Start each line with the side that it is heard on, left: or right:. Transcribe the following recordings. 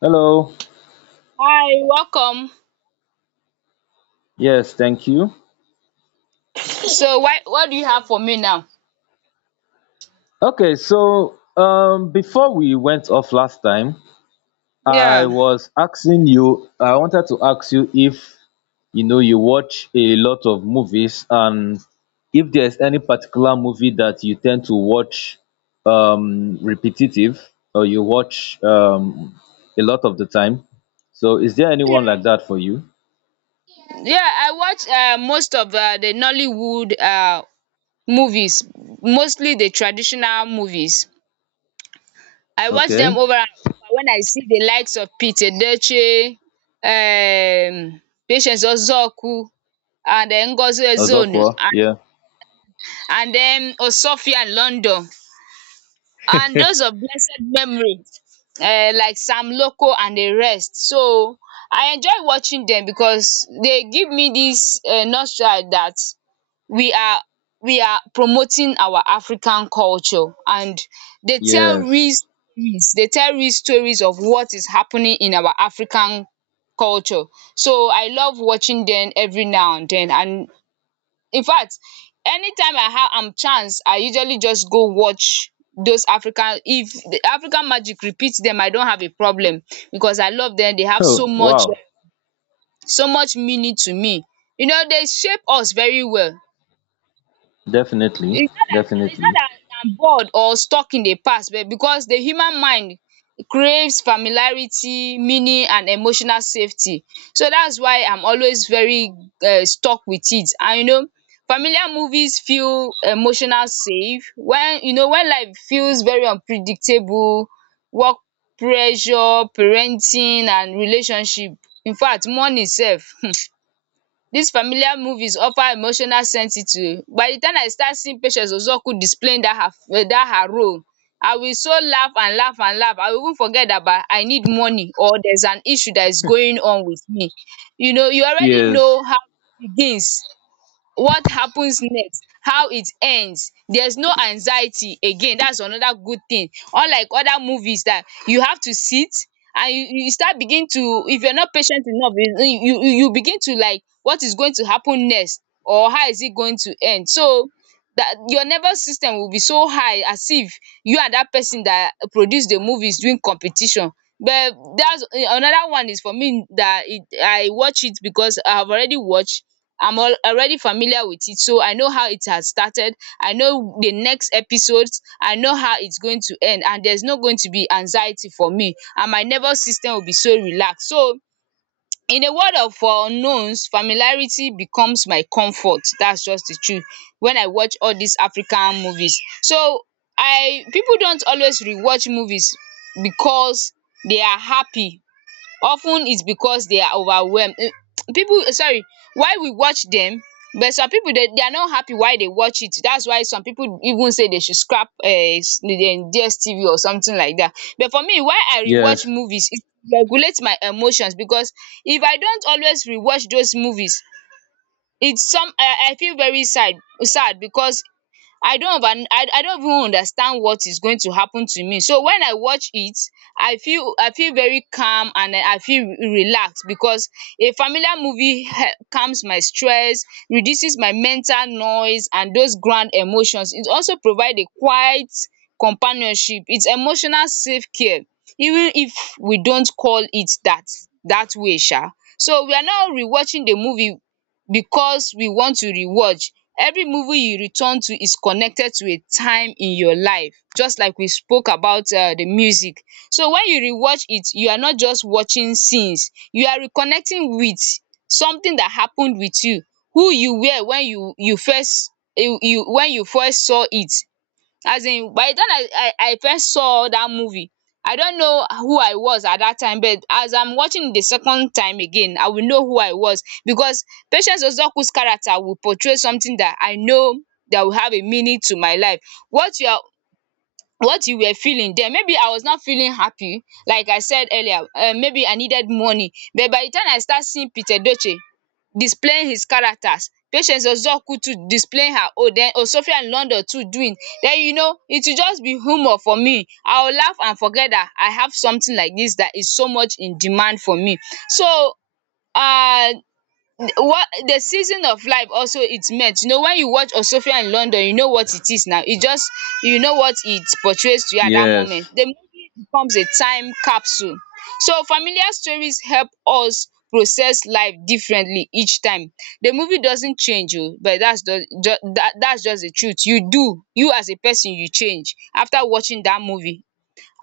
left: Hello.
right: Hi, welcome.
left: Yes, thank you.
right: So why what do you have for me now?
left: Okay, so before we went off last time,
right: Yeah.
left: I wanted to ask you if you know you watch a lot of movies and if there's any particular movie that you tend to watch repetitive or you watch a lot of the time. So is there anyone like that for you?
right: Yeah, I watch most of the Nollywood movies, mostly the traditional movies. I watch them
left: Okay.
right: over and over when I see the likes of Pete Edochie, um, Patience Ozoku, and then Ngozi Ezonu,
left: Ozokwa,
right: and,
left: yeah.
right: and then Osofian London, and those of blessed memory like Sam Loco and the rest. So I enjoy watching them because they give me this nostalgia that we are we are promoting our African culture, and they tell real
left: Yes.
right: stories they tell real stories of what is happening in our African culture. So I love watching them every now and then, and in fact, anytime I have am chance, I usually just go watch those African, if the African magic repeats them, I don't have a problem because I love them. They have so
left: Oh,
right: much
left: wow.
right: so much meaning to me. You know, they shape us very well.
left: Definitely,
right: It's not that it's
left: definitely.
right: not that I'm bored or stuck in the past, but because the human mind craves familiarity, meaning and emotional safety. So that's why I'm always very stuck with it, and you know familiar movies feel emotional safe when you know, when life feels very unpredictable, work pressure, parenting and relationship. In fact money sef These familiar movies offer emotional sentity o. By the time I start seeing Patience Ozuoku displaying that her role, I will so laugh and laugh and laugh. I will even forget about I need money or there's an issue that is going on with me. You know, you already
left: Yes.
right: know how it begins, what happens next, how it ends. There's no anxiety again. That's another good thing. Unlike other movies that you have to sit and you start begin to, if you're not patient enough, you begin to like what is going to happen next or how is it going to end. So that your nervous system will be so high as if you and that person that produce the movie is doing competition. But that's another one, is for me that it, I watch it because I've already watched, I'm already familiar with it. So I know how it has started. I know the next episodes. I know how it's going to end. And there's not going to be anxiety for me. And my nervous system will be so relaxed. So in a world of unknowns, familiarity becomes my comfort. That's just the truth. When I watch all these African movies. So I people don't always rewatch movies because they are happy, of ten it's because they are overwhelmed. Eh, people sorry, why we watch them, but some people they are not happy why they watch it, that's why some people even say they should scrap DSTV or something like that, but for me, why I rewatch
left: Yes,
right: movies, it regulates my emotions because if I don't always rewatch those movies, it's some I feel very sad because I don't even understand what is going to happen to me, so when I watch it, I feel very calm and I feel relaxed because a familiar movie hel calms my stress, reduces my mental noise and those grand emotions. It also provide a quiet companionship. It's emotional self care, even if we don't call it that way sha. So we are now rewatching the movie because we want to rewatch. Every movie you return to is connected to a time in your life, just like we spoke about the music. So when you rewatch it, you are not just watching scenes, you are reconnecting with something that happened with you, who you were when you first you you when you first saw it. As in, by the time I first saw that movie, I don't know who I was at that time, but as I'm watching the second time again, I will know who I was because Patience Ozuoku's character will portray something that I know, that will have a meaning to my life. What you are what you were feeling den, maybe I was not feeling happy like I said earlier, maybe I needed money, but by the time I start seeing Peter Edochie displaying his characters, Patience Ozuoku too displaying her own, den Osofiat London too doing, then you know it will just be humour for me. I will laugh and forget that I have something like this that is so much in demand for me. So uh. what the season of life also it meant, you know, when you watch Osofia in London, you know what it is now, it just, you know what it portrays to you at that moment,
left: yes.
right: the movie becomes a time capsule. So familiar stories help us process life differently each time. The movie doesn't change oo, but that's just, that's just the truth, you do, you as a person you change after watching that movie.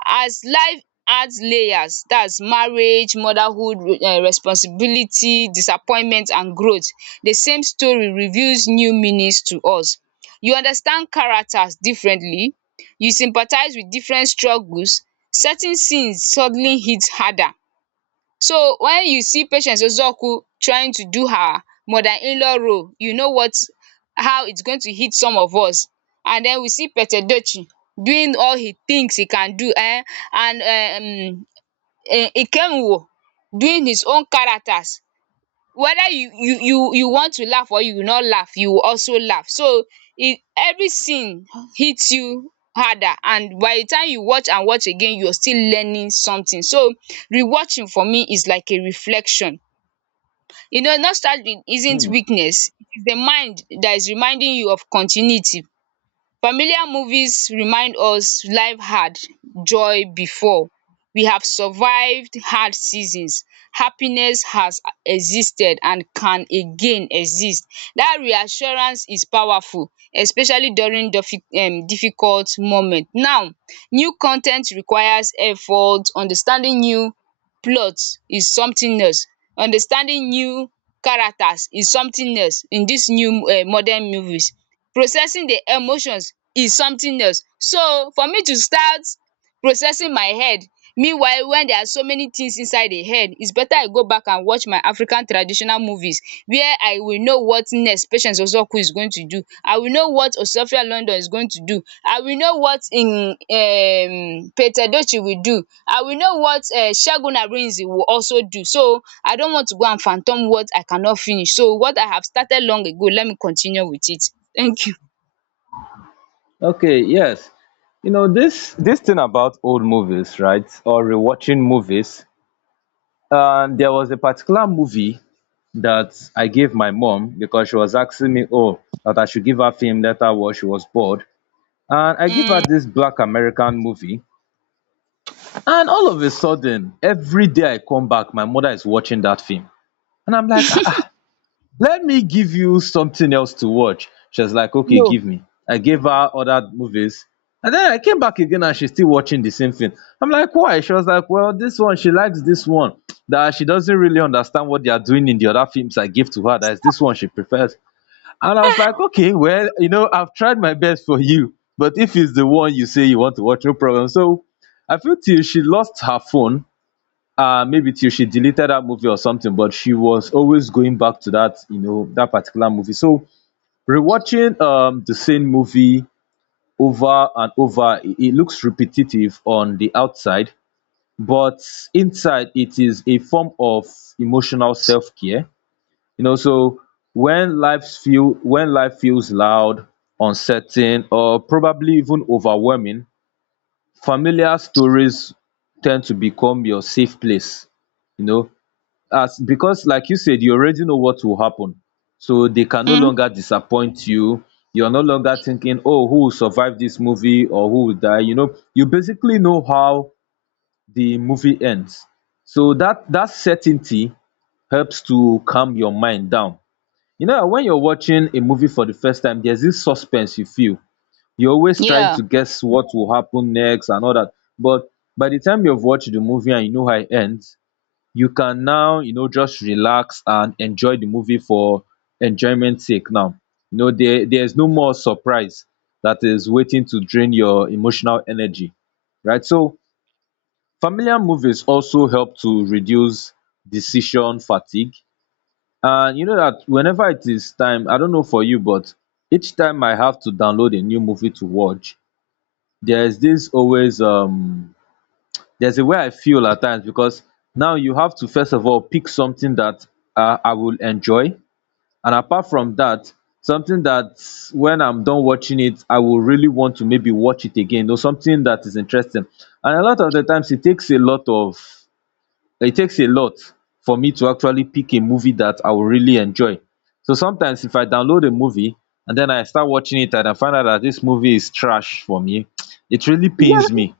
right: As life adds layers, dats marriage, motherhood, responsibility, disappointment and growth, the same story reveals new meanings to us. You understand characters differently, you sympathize with different struggles, certain scenes suddenly hit harder. So when you see patient Ezeoku trying to do her mother-in-law role, you know what, how it's going to hit some of us. And then we see Pete Edochie doing all he thinks he can do, and Ikenwuru doing his own characters, whether you want to laugh or you not laugh, you will also laugh. So e every sin hits you harder, and by the time you watch and watch again, you are still learning something. So rewatching for me is like a reflection. You know, nostalgia isn't
left: Hmm.
right: weakness, it is the mind that is reminding you of continuity. Familiar movies remind us life had joy before, we have survived hard seasons, happiness has existed and can again exist. That reassurance is powerful, especially during difficult moment now. New con ten t requires effort. Understanding new plot is something else. Understanding new characters is something else in this new modern movies. Processing the emotions is something else. So for me to start processing my head, meanwhile when there are so many things inside the head, it's better I go back and watch my African traditional movies where I will know what next Patience Ozuoku is going to do. I will know what Osofia London is going to do. I will know what in Peter Edochie will do. I will know what Segun Arinze will also do. So I don't want to go and phantom what I cannot finish. So what I have started long ago, let me continue with it. Thank you.
left: Okay, yes. You know, this thing about old movies, right? Or rewatching movies. There was a particular movie that I gave my mom because she was asking me, oh, that I should give her film that I was she was bored, and I gave
right: Mm.
left: her this black American movie, and all of a sudden, every day I come back, my mother is watching that film, and I'm like, ah, let me give you something else to watch. She was like, okay,
right: No.
left: give me. I gave her other movies, and then I came back again and she's still watching the same thing. I'm like, why? She was like, well, this one, she likes this one, that she doesn't really understand what they are doing in the other films I give to her, that is this one she prefers. And I was like, okay, well, you know, I've tried my best for you, but if it's the one you say you want to watch, no problem. So I feel till she lost her phone, uh, maybe till she deleted that movie or something, but she was always going back to that, you know, that particular movie. So rewatching the same movie over and over, it looks repetitive on the outside, but inside it is a form of emotional self-care, you know. So when life feel when life feels loud, uncertain, or probably even overwhelming, familiar stories tend to become your safe place, you know, as, because like you said, you already know what will happen, so they can no
right: Mm,
left: longer disappoint you. You're no longer thinking, oh, who will survive this movie or who will die. You know, you basically know how the movie ends. So that certainty helps to calm your mind down. You know, when you're watching a movie for the first time, there's this suspense you feel. You're always trying
right: yeah.
left: to guess what will happen next and all that. But by the time you've watched the movie and you know how it ends, you can now, you know, just relax and enjoy the movie for enjoyment sake now. You know, there's no more surprise that is waiting to drain your emotional energy, right? So familiar movies also help to reduce decision fatigue. And you know that whenever it is time, I don't know for you, but each time I have to download a new movie to watch, there's this always there's a way I feel at times, because now you have to first of all pick something that, I will enjoy, and apart from that, something that when I'm done watching it, I will really want to maybe watch it again, or something that is interesting. And a lot of the times, it takes a lot of, it takes a lot for me to actually pick a movie that I will really enjoy. So sometimes, if I download a movie and then I start watching it and I find out that this movie is trash for me, it really pains me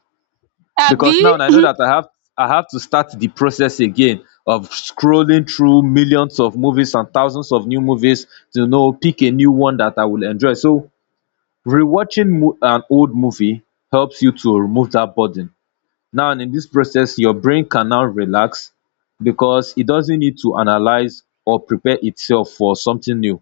left: because
right: Abby?
left: now I know that I have to start the process again of scrolling through millions of movies and thousands of new movies to know pick a new one that I will enjoy. So rewatching an old movie helps you to remove that burden. Now in this process your brain can now relax because it doesn't need to analyze or prepare itself for something new.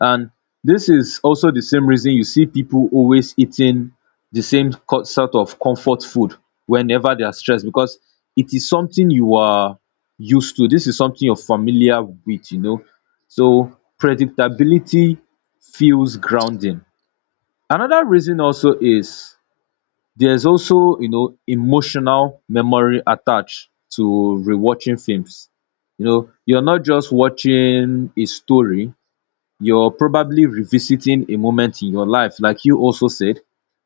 left: And this is also the same reason you see people always eating the same sort of comfort food whenever they are stressed, because it is something you are used to, this is something you're familiar with, you know. So predictability feels grounding. Another reason also is there's also, you know, emotional memory attached to rewatching films. You know, you're not just watching a story, you're probably revisiting a moment in your life, like you also said.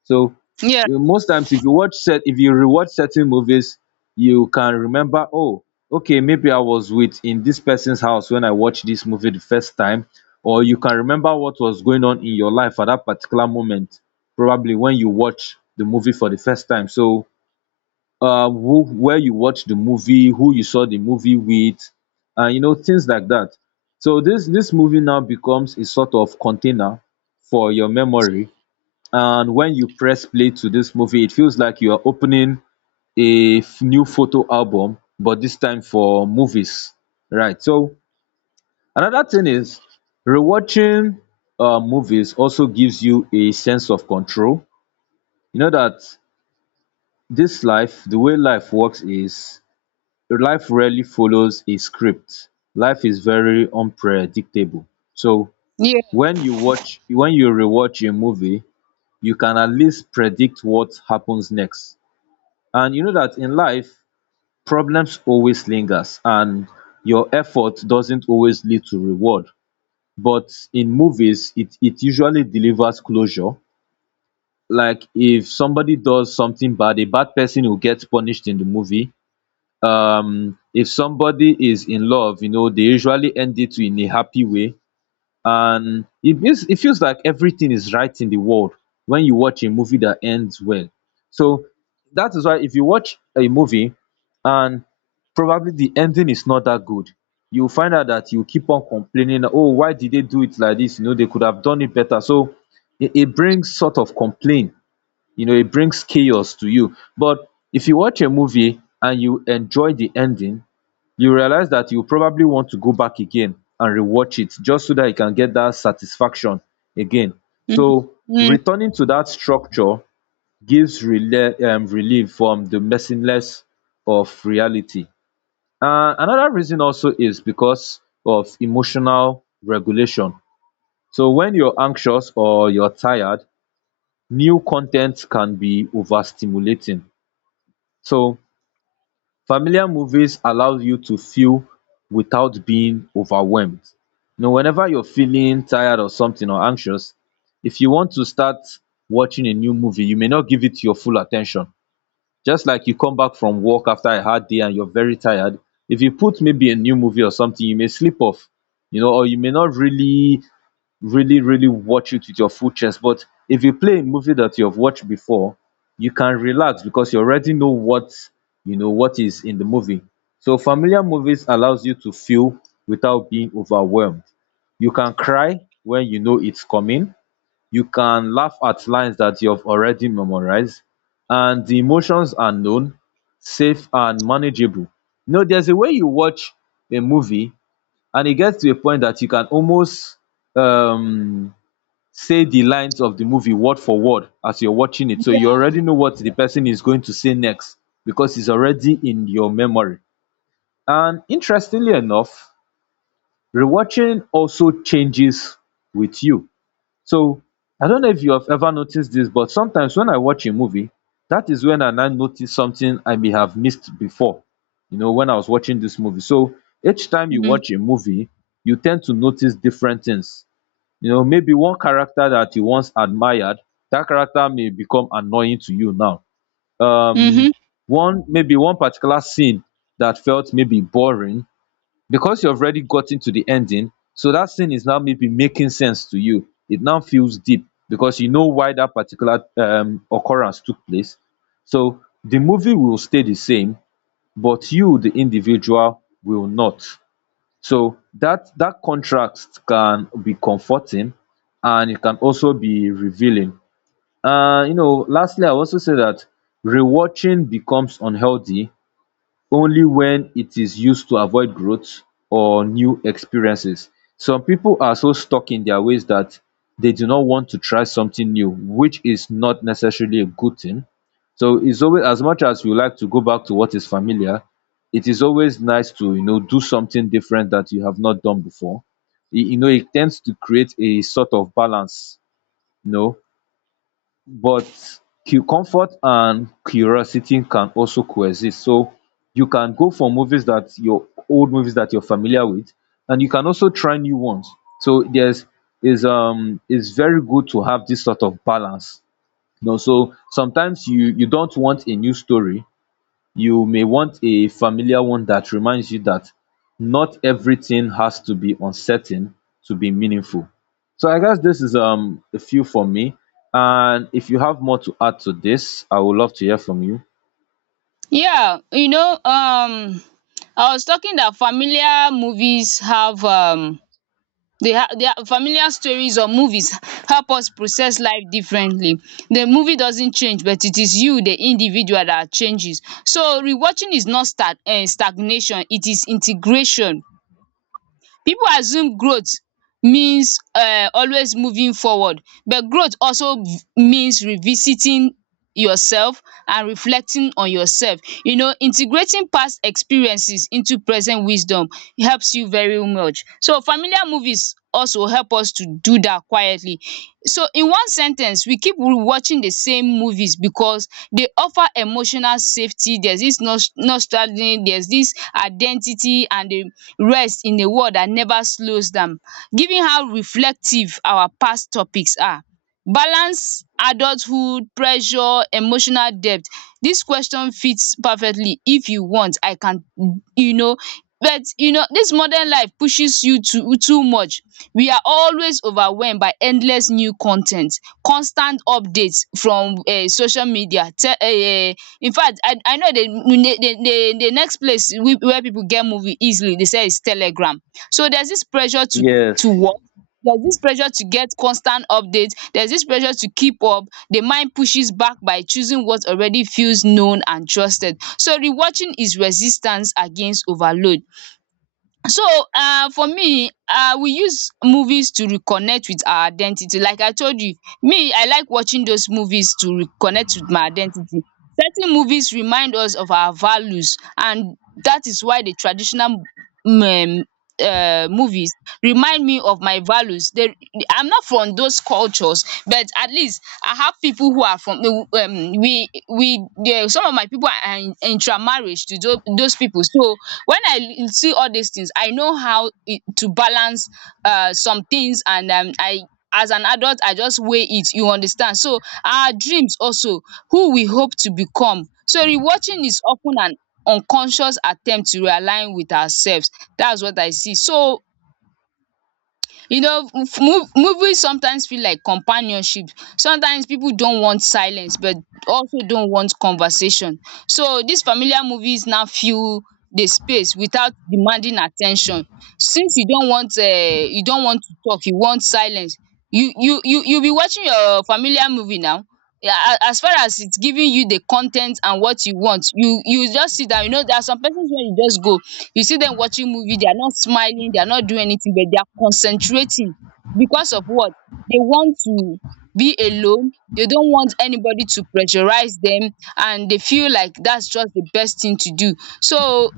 left: So
right: Yeah.
left: you know, most times, if if you rewatch certain movies, you can remember, oh, okay, maybe I was with in this person's house when I watched this movie the first time, or you can remember what was going on in your life at that particular moment, probably when you watch the movie for the first time. So who, where you watch the movie, who you saw the movie with, and you know, things like that. So this movie now becomes a sort of container for your memory, and when you press play to this movie, it feels like you are opening a new photo album, but this time for movies, right? So another thing is rewatching, movies also gives you a sense of control. You know that this life, the way life works is, life rarely follows a script. Life is very unpredictable. So
right: Yeah.
left: when you watch when you rewatch a movie, you can at least predict what happens next. And you know that in life, problems always lingers, and your effort doesn't always lead to reward, but in movies it usually delivers closure. Like if somebody does something bad, a bad person will get punished in the movie. Um, if somebody is in love, you know, they usually end it in a happy way, and it feels like everything is right in the world when you watch a movie that ends well. So that is why if you watch a movie and probably the ending is not that good, you find out that you keep on complaining, oh, why did they do it like this, you know, they could have done it better. So it brings sort of complaint, you know, it brings chaos to you. But if you watch a movie and you enjoy the ending, you realize that you probably want to go back again and rewatch it just so that you can get that satisfaction again.
right: Mm,
left: So
right: mm,
left: returning to that structure gives relief from the messiness of reality. Uh, another reason also is because of emotional regulation. So when you're anxious or you're tired, new content can be overstimulating. So familiar movies allows you to feel without being overwhelmed. You know, whenever you're feeling tired or something or anxious, if you want to start watching a new movie, you may not give it your full attention. Just like you come back from work after a hard day and you're very tired, if you put maybe a new movie or something, you may sleep off, you know, or you may not really, really watch it with your full chest. But if you play a movie that you have watched before, you can relax because you know what is in the movie. So familiar movies allows you to feel without being overwhelmed. You can cry when you know it's coming. You can laugh at lines that you have already memorized, and the emotions are known, safe, and manageable. You know, there's a way you watch a movie, and it gets to a point that you can almost um say the lines of the movie word for word as you're watching it, so you already know what the person is going to say next because it's already in your memory. And interestingly enough, rewatching also changes with you. So I don't know if you have ever noticed this, but sometimes when I watch a movie, that is when I now notice something I may have missed before, you know, when I was watching this movie. So each time you
right: mm,
left: watch a movie, you tend to notice different things. You know, maybe one character that you once admired, that character may become annoying to you now. Um,
right: mhm.
left: one particular scene that felt maybe boring, because you've already gotten to the ending, so that scene is now maybe making sense to you, it now feels deep because you know why that particular occurrence took place. So the movie will stay the same, but you the individual will not. So that contrast can be comforting, and it can also be revealing. And you know, lastly, I also say that rewatching becomes unhealthy only when it is used to avoid growth or new experiences. Some people are so stuck in their ways that they do not want to try something new, which is not necessarily a good thing. So it's always, as much as you like to go back to what is familiar, it is always nice to do something different that you have not done before. It, you know it tends to create a sort of balance. you know but comfort and curiosity can also coexist. So you can go for movies that your old movies that you're familiar with, and you can also try new ones. So there's is it's very good to have this sort of balance. You know, so sometimes you don't want a new story, you may want a familiar one that reminds you that not everything has to be uncertain to be meaningful. So I guess this is a few for me. And if you have more to add to this, I would love to hear from you.
right: Yeah. You know, I was talking that familiar movies have they have their familiar stories or movies help us process life differently. The movie doesn't change, but it is you, the individual, that changes. So rewatching is not stagnation, it is integration. People assume growth means always moving forward, but growth also means revisiting yourself and reflecting on yourself. You know, integrating past experiences into present wisdom helps you very much. So familiar movies also help us to do that quietly. So in one sen ten ce, we keep watching the same movies because they offer emotional safety, there's this nostalgia, there's this identity, and they rest in a world that never slows down. Given how reflective our past topics are, balance, adulthood, pressure, emotional depth, this question fits perfectly. If you want, I can, you know but you know this modern life pushes you to too much. We are always overwhelmed by endless new con ten t, constant updates from social media te in fact, I know the next place where people get movie easily, they say is telegram. So there's this pressure to
left: Yes.
right: work, there's this pressure to get constant updates, there's this pressure to keep up. The mind pushes back by choosing what already feels known and trusted, so rewatching is resistance against overload. So for me, we use movies to reconnect with our identity, like I told you, me I like watching those movies to reconnect with my identity. Certain movies remind us of our values, and that is why the traditional um um movies remind me of my values. They... I'm not from those cultures, but at least I have people who are from, we some of my people are in intermarriage to those people. So when I see all these things, I know how to balance some things, and I as an adult I just weigh it, you understand. So our dreams also, who we hope to become, so rewatching is often an unconscious attempt to realign with ourselves. That's what I see. So movies sometimes feel like companionship. Sometimes people don't want silence, but also don't want conversation. So these familiar movies now fill the space without demanding attention. Since you don't want, you don't want to talk, you want silence, you be watching your familiar movie now. Yeah, as far as it's giving you the con and what you want, you just sit down. You know, there are some persons where you just go, you see them watching movie, they are not smiling, they are not doing anything, but they are concentrating. Because of what? They want to be alone. They don't want anybody to pressurize them, and they feel like that's just the best thing to do. So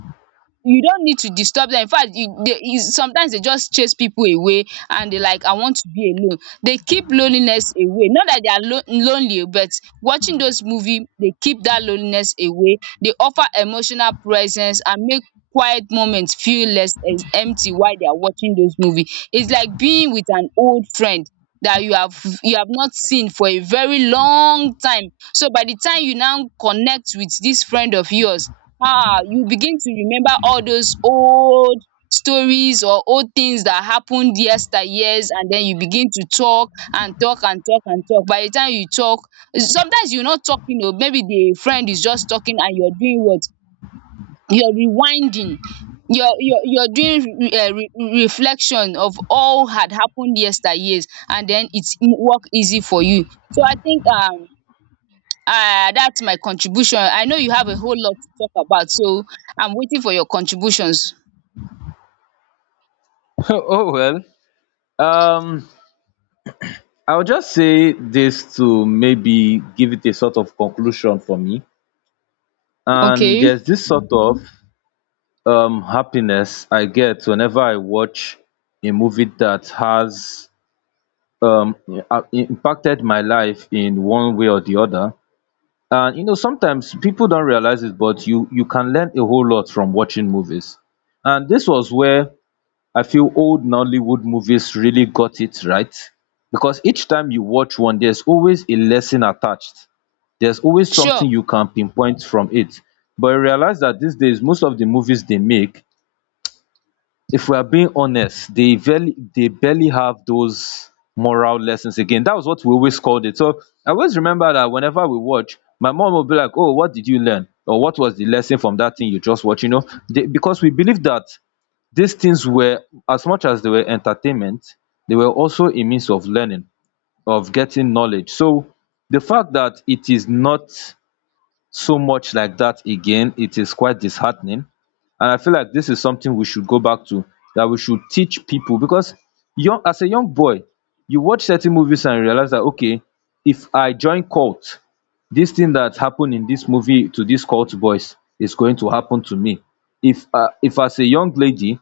right: you don't need to disturb them. In fact, you, they, you, sometimes they just chase people away and they like, I want to be alone. They keep loneliness away. Not that they are lonely, but watching those movies, they keep that loneliness away. They offer emotional presence and make quiet moments feel less empty while they are watching those movies. It's like being with an old friend that you have not seen for a very long time. So by the time you now connect with this friend of yours, ah, you begin to remember all those old stories or old things that happened yesteryears, and then you begin to talk and talk and talk and talk. By the time you talk, sometimes you are not talking, o maybe the friend is just talking, and you're doing what? You're rewinding, you're doing re re reflection of all had happened yesteryears, and then it's work easy for you. So I think ah, that's my contribution. I know you have a whole lot to talk about, so I'm waiting for your contributions.
left: Oh well. Um I'll just say this to maybe give it a sort of conclusion for me. And
right: Okay,
left: there's this sort of happiness I get whenever I watch a movie that has um, impacted my life in one way or the other. And you know, sometimes people don't realize it, but you can learn a whole lot from watching movies. And this was where I feel old Nollywood movies really got it right, because each time you watch one, there's always a lesson attached. There's always
right: sure.
left: something you can pinpoint from it. But I realize that these days, most of the movies they make, if we are being honest, they barely have those moral lessons again. That was what we always called it. So I always remember that whenever we watch, my mom will be like, "Oh, what did you learn? Or what was the lesson from that thing you just watched?" You know, they, because we believe that these things were, as much as they were entertainment, they were also a means of learning, of getting knowledge. So the fact that it is not so much like that again, it is quite disheartening. And I feel like this is something we should go back to, that we should teach people, because young as a young boy, you watch certain movies and realize that, okay, if I join cult, this thing that happened in this movie to these cult boys is going to happen to me. If as a young lady,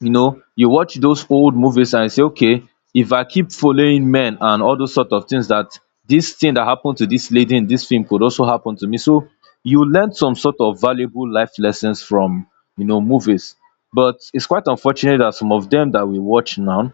left: you know, you watch those old movies and say, okay, if I keep following men and all those sort of things, that this thing that happened to this lady in this film could also happen to me. So you learn some sort of valuable life lessons from, you know, movies. But it's quite unfortunate that some of them that we watch now,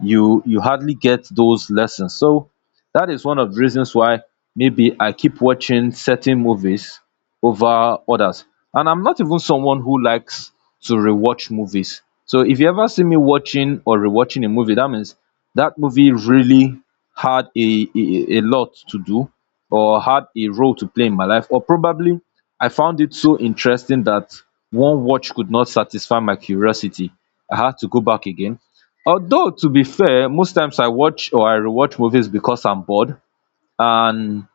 left: you hardly get those lessons. So that is one of the reasons why maybe I keep watching certain movies over others. And I'm not even someone who likes to rewatch movies, so if you ever see me watching or rewatching a movie, that means that movie really had a lot to do or had a role to play in my life, or probably I found it so interesting that one watch could not satisfy my curiosity, I had to go back again. Although, to be fair, most times I watch or I rewatch movies because I'm bored, and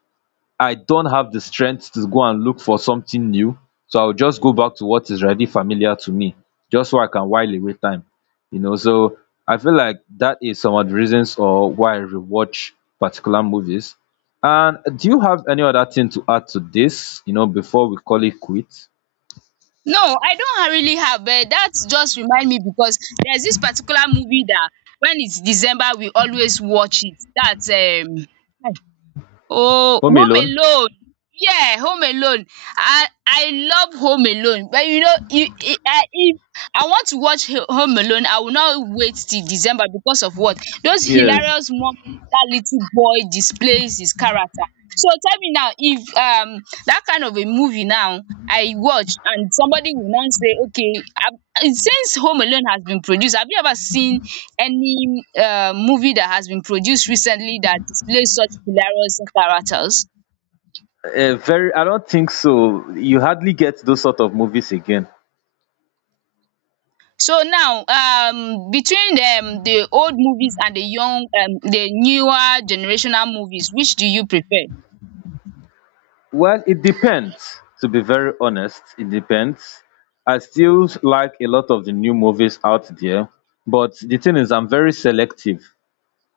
left: I don't have the strength to go and look for something new. So I'll just go back to what is already familiar to me, just so I can while away time. You know, so I feel like that is some of the reasons or why I rewatch particular movies. And do you have any other thing to add to this, you know, before we call it quit?
right: No, I don't really have, but that just remind me, because there's this particular movie that when it's December we always watch it. That's oh,
left: Home
right: Home
left: Alone?
right: Alone. Yeah, Home Alone. I love Home Alone, but you know, if I want to watch Ho Home Alone, I will not wait till December, because of what? Those
left: Yes.
right: hilarious moments that little boy displays his character. So tell me now, if that kind of a movie now I watch, and somebody will now say, okay, um since Home Alone has been produced, have you ever seen any movie that has been produced recently that displays such hilarious characters?
left: Very. I don't think so. You hardly get those sort of movies again.
right: So now, between the old movies and the young, the newer generational movies, which do you prefer?
left: Well, it depends. To be very honest, it depends. I still like a lot of the new movies out there, but the thing is, I'm very selective.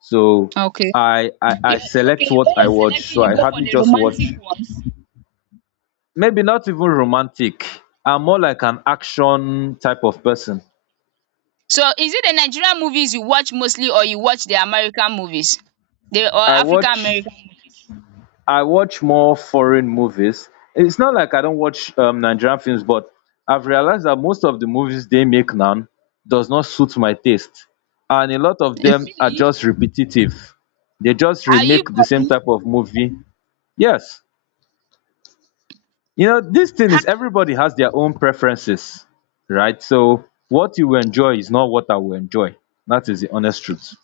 left: So
right: Okay.
left: I I,
right: Yeah,
left: I select
right: okay,
left: what
right: when
left: I
right: you're
left: watch.
right: selecting,
left: So
right: you
left: I
right: go for
left: hardly
right: the
left: just watch.
right: romantic ones.
left: Maybe not even romantic. I'm more like an action type of person.
right: So is it the Nigerian movies you watch mostly, or you watch the American movies, the or
left: I
right: African
left: watch
right: American?
left: I watch more foreign movies. It's not like I don't watch Nigerian films, but I've realized that most of the movies they make now does not suit my taste, and a lot of
right: Movies?
left: them are
right: Really?
left: just repetitive. They just
right: Are you
left: remake the
right: for
left: same
right: me?
left: type of movie. Yes, you know, this thing is everybody has their own preferences, right? So what you will enjoy is not what I will enjoy. That is the honest truth.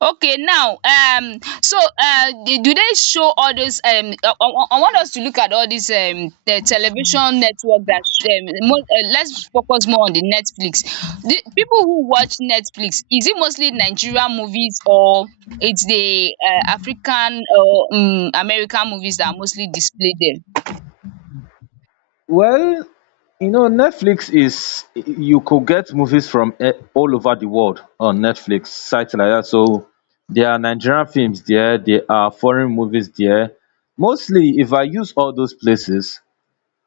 right: Okay, now so do they show all those I, I want us to look at all these the television network that let's focus more on the Netflix. The people who watch Netflix, is it mostly Nigerian movies, or it's the African or American movies that are mostly displayed there?
left: Well, you know, Netflix is, you could get movies from eh, all over the world on Netflix sites like that. So there are Nigerian films there, there are foreign movies there. Mostly, if I use all those places,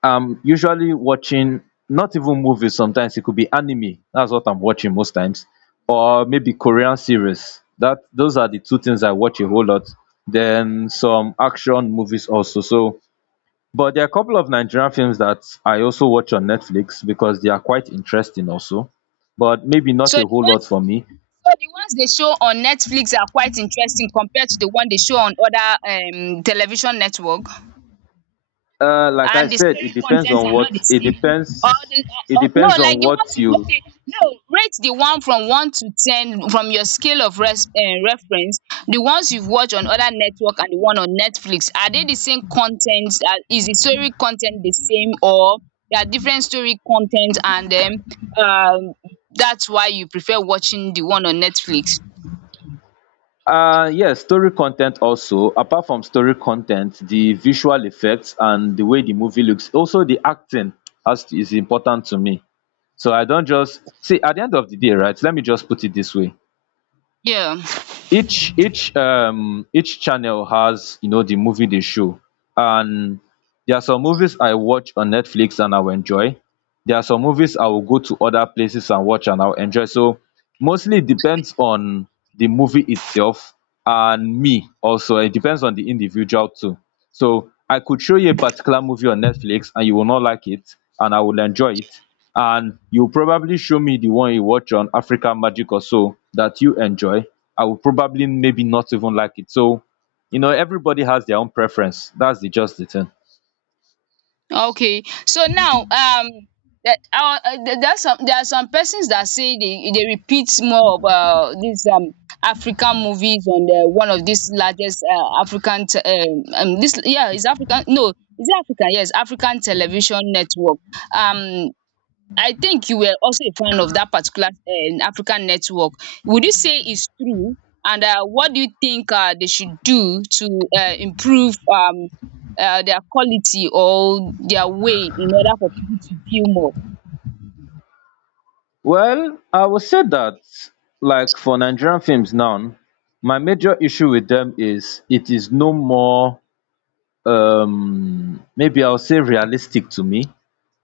left: I'm usually watching not even movies. Sometimes it could be anime. That's what I'm watching most times, or maybe Korean series. That those are the two things I watch a whole lot. Then some action movies also. So but there are a couple of Nigerian films that I also watch on Netflix because they are quite interesting also, but maybe not
right: So the
left: a whole lot
right: ones,
left: for me.
right: so the ones they show on Netflix are quite interesting compared to the one they show on other television network.
left: Like I
right: And the
left: said,
right: story
left: it depends
right: contents
left: on
right: are not the
left: what, it
right: same, or
left: depends.
right: the
left: It
right: no,
left: depends
right: like
left: on
right: the ones
left: what
right: you,
left: you.
right: okay, no, rate the one from one to ten, from your scale of res reference, the ones you've watched on other network and the one on Netflix, are they the same content? Is the story content the same, or there are different story content, and then um that's why you prefer watching the one on Netflix?
left: Yes, story content also. Apart from story content, the visual effects and the way the movie looks, also the acting is important to me. So I don't just see, at the end of the day, right? Let me just put it this way:
right: Yeah.
left: each channel has, you know, the movie they show, and there are some movies I watch on Netflix and I will enjoy, there are some movies I will go to other places and watch and I will enjoy. So mostly it depends on the movie itself, and me also, it depends on the individual too. So I could show you a particular movie on Netflix and you will not like it and I will enjoy it, and you probably show me the one you watch on African Magic or so that you enjoy, I will probably maybe not even like it. So you know, everybody has their own preference, that's the just the thing.
right: Okay. So now that our there's some, there are some persons that say they repeat more of these African movies on the one of these largest African this, yeah, is African, no, is it African, yes, African television network, um I think you were also a fan of that particular African network. Would you say it's true? And what do you think they should do to improve their quality or their way in order for people to view more?
left: Well, I would say that, like for Nigerian films now, my major issue with them is it is no more, maybe I'll say realistic to me.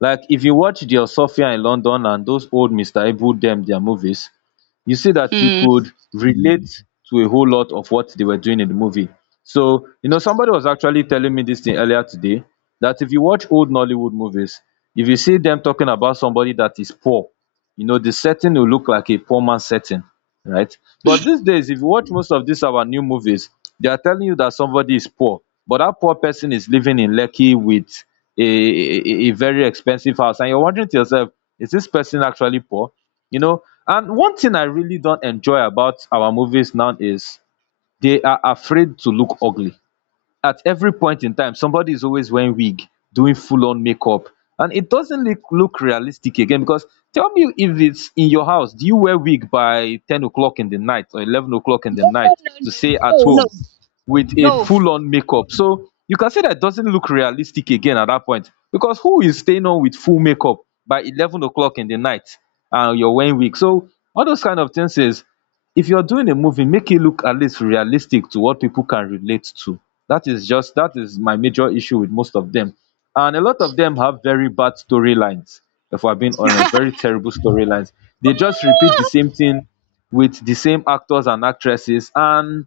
left: Like if you watch the Osofia in London and those old Mr. Ibu them, their movies, you see that you
right: Mm.
left: could relate to a whole lot of what they were doing in the movie. So, you know, somebody was actually telling me this thing earlier today that if you watch old Nollywood movies, if you see them talking about somebody that is poor, you know, the setting will look like a poor man's setting, right? But these days, if you watch most of these our new movies, they are telling you that somebody is poor, but that poor person is living in Lekki with a very expensive house, and you're wondering to yourself, is this person actually poor? You know. And one thing I really don't enjoy about our movies now is they are afraid to look ugly. At every point in time, somebody is always wearing wig, doing full on makeup, and it doesn't look realistic again. Because tell me, if it's in your house, do you wear wig by 10 o'clock in the night or 11 o'clock in the
right: No, no,
left: night
right: no,
left: to
right: no,
left: stay at
right: no, no,
left: home with a
right: no.
left: full-on makeup? So you can say that doesn't look realistic again at that point, because who is staying on with full makeup by 11 oclock in the night and you're wearing wig? So all those kind of things is, if you're doing a movie, make it look at least realistic to what people can relate to. That is just, that is my major issue with most of them. And a lot of them have very bad storylines, if I'm being honest. Very terrible storylines. They just repeat the same thing with the same actors and actresses. And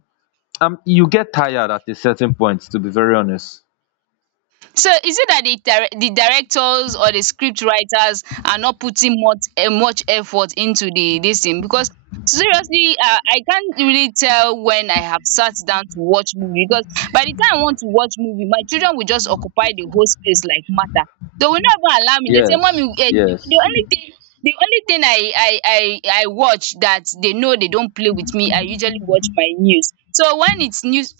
left: you get tired at a certain point, to be very honest.
right: So is it that the direc the directors or the scriptwriters are not putting much much effort into the this thing? Because seriously, I can't really tell when I have sat down to watch movie, because by the time I want to watch movie, my children will just occupy the whole space like matter. They will not even allow me, they say, mummy,
left: Yes,
right: the
left: yes.
right: only thing, the only thing I watch that they know they don't play with me, I usually watch my news. So when it's news